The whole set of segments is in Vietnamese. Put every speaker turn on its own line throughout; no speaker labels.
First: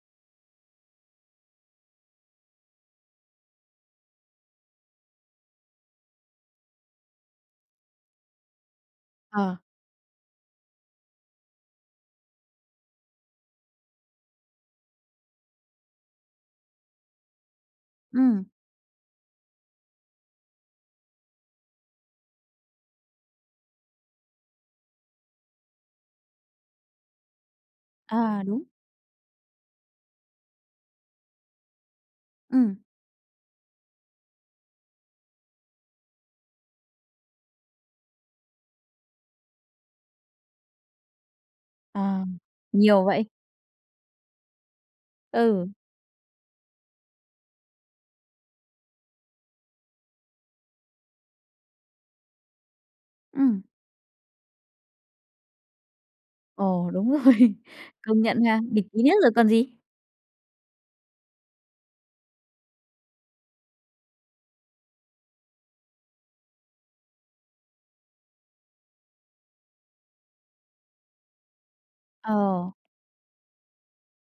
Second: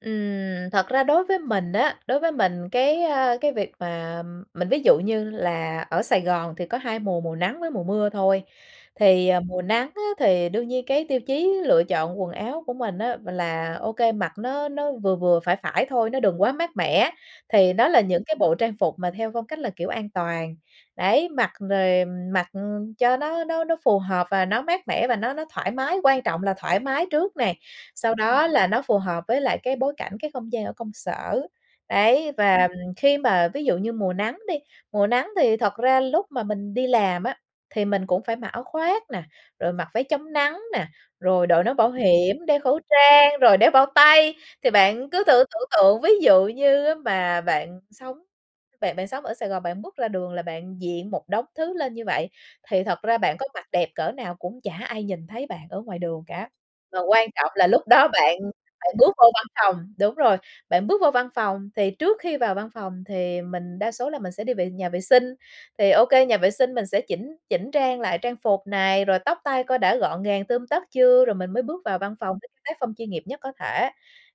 Ừm, thật ra đối với mình á, đối với mình cái, a, cái việc mà mình ví dụ như là ở Sài Gòn thì có 2 mùa, mùa nắng với mùa mưa thôi, thì, ờ,
Ờ.
mùa nắng á, thì đương nhiên cái tiêu chí lựa chọn quần áo của mình á, là OK, mặc nó nó vừa vừa, phải phải thôi, nó đừng quá mát mẻ, thì đó là những cái
Ừm.
bộ trang phục mà theo phong cách là, kiểu, an toàn. Đấy, mặc rồi mặc cho nó nó nó phù hợp và nó mát mẻ và nó nó thoải mái, quan trọng là thoải mái trước nè, sau
À,
đó
đúng!
là nó phù hợp với lại cái bối cảnh, cái không gian ở công sở. Đấy, và
Ừm.
khi mà, ví dụ như, mùa nắng đi, mùa nắng thì thật ra lúc mà mình đi làm á, thì mình cũng phải mặc áo khoác nè, rồi mặc váy chống nắng nè, rồi đội nón bảo
À,
hiểm, đeo khẩu
nhiều vậy?
trang, rồi đeo bao tay. Thì bạn cứ thử tưởng
Ừ.
tượng ví dụ như á mà bạn sống bạn bạn sống ở Sài Gòn, bạn bước ra đường là bạn diện một đống thứ lên như vậy, thì thật ra bạn có
Ừm.
mặc đẹp cỡ nào cũng chả ai nhìn thấy bạn ở ngoài đường cả,
Ồ,
mà
đúng
quan trọng
rồi.
là lúc đó
Công
bạn
nhận ha, bịt
bạn
kín
bước
hết
vô
rồi
văn
còn gì?
phòng đúng rồi, bạn bước vô văn phòng thì trước khi vào văn phòng thì mình đa số là mình sẽ đi vệ nhà vệ sinh, thì OK, nhà vệ sinh mình sẽ chỉnh chỉnh trang lại trang phục này, rồi tóc tai coi đã gọn gàng tươm tất chưa, rồi mình mới bước vào văn phòng với cái
Ồ.
tác phong chuyên nghiệp nhất có thể.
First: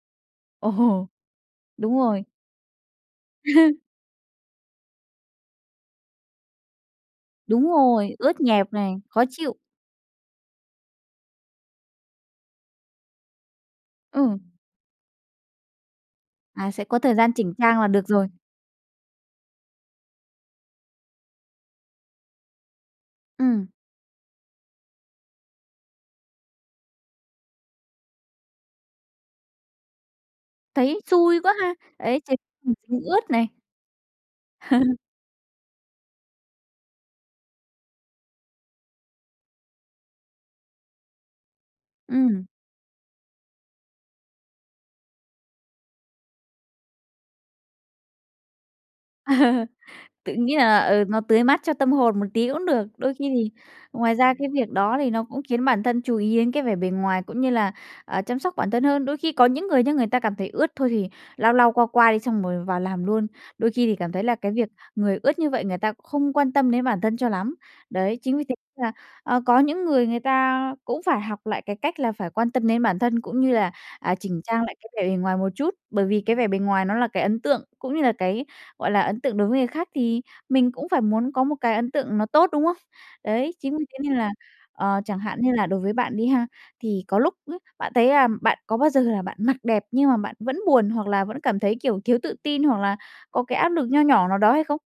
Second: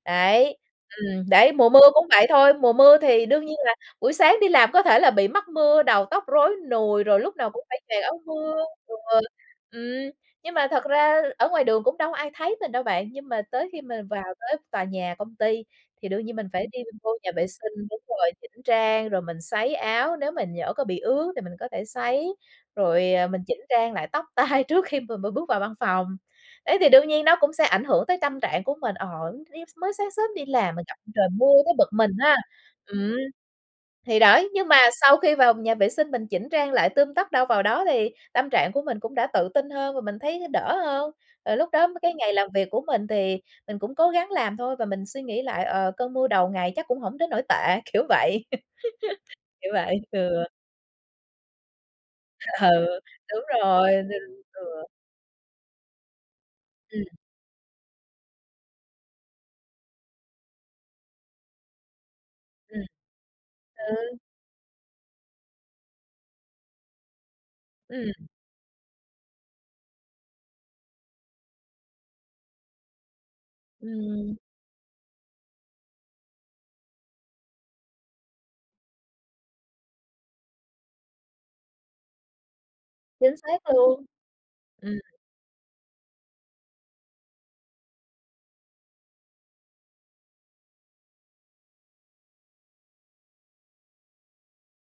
Đấy,
Ồ.
ừm, đấy, mùa mưa
Đúng
cũng
rồi.
vậy thôi, mùa mưa thì đương nhiên là buổi sáng đi làm có thể là bị mắc mưa, đầu tóc rối nùi, rồi lúc nào cũng
Đúng
phải kè
rồi,
áo
ướt
mưa,
nhẹp này,
ừ,
khó chịu.
ừm. Nhưng mà thật ra ở ngoài đường cũng đâu có ai thấy mình đâu bạn, nhưng mà tới khi mà vào
Ừ.
tới tòa nhà công ty thì đương nhiên mình phải
À,
đi
sẽ có
vô
thời gian
nhà vệ
chỉnh trang là
sinh đúng
được rồi.
rồi, chỉnh trang rồi mình sấy áo, nếu mình nhỡ có bị ướt thì mình có thể sấy, rồi, à, mình chỉnh
Ừm.
trang lại tóc tai trước khi mà mà bước vào văn phòng. Đấy, thì đương nhiên nó cũng sẽ ảnh hưởng tới tâm trạng của mình, ờ, tự nhiên sao mới sáng sớm đi làm mình gặp
Thấy
trời
xui
mưa
quá ha,
tới bực mình
đấy
ha
[unintelligible]
ừm,
ướt này.
thì đấy, nhưng mà sau khi vào nhà vệ sinh mình chỉnh trang lại tươm tất đâu vào đó, thì tâm trạng của mình cũng đã tự tin hơn và mình thấy đỡ hơn. Rồi lúc đó cái ngày
Ừm.
làm việc của mình thì mình cũng cố gắng làm thôi và mình suy nghĩ lại, ờ, cơn mưa đầu ngày chắc cũng hổng đến nỗi tệ, kiểu vậy. Kiểu vậy
Tự
ừ.
nghĩ là, ờ, nó tưới mát cho tâm hồn một tí cũng được,
Ừ,
đôi khi
đúng
thì
rồi, thì
ngoài ra cái
ừ.
việc đó thì nó cũng khiến bản thân chú ý đến cái vẻ bề
Ừm.
ngoài cũng như là, à, chăm sóc bản thân hơn. Đôi khi có những người nha, người ta cảm thấy ướt thôi thì lau lau, qua qua đi xong rồi vào
Ừm.
làm luôn, đôi khi thì cảm
Ừ.
thấy là cái việc người ướt như vậy người ta không quan tâm đến bản thân cho lắm.
Ừm.
Đấy, chính vì thế nên là, ờ, có những người người ta cũng phải học lại cái cách là phải quan tâm đến bản thân cũng như là, à,
Ừm.
chỉnh trang lại cái vẻ bề ngoài một chút, bởi vì cái vẻ bề ngoài nó là cái ấn tượng cũng như là cái, gọi là, ấn tượng đối với người khác, thì mình cũng phải muốn có một cái ấn tượng nó tốt, đúng không?
Chính
Đấy,
xác
chính vì thế
luôn,
nên là, ờ,
ừm.
chẳng hạn như là đối với bạn đi ha, thì có lúc ấy, bạn thấy là bạn có bao giờ là bạn mặc đẹp nhưng mà bạn vẫn buồn, hoặc là vẫn cảm thấy, kiểu, thiếu tự tin, hoặc là có cái áp lực nho nhỏ nào đó hay không?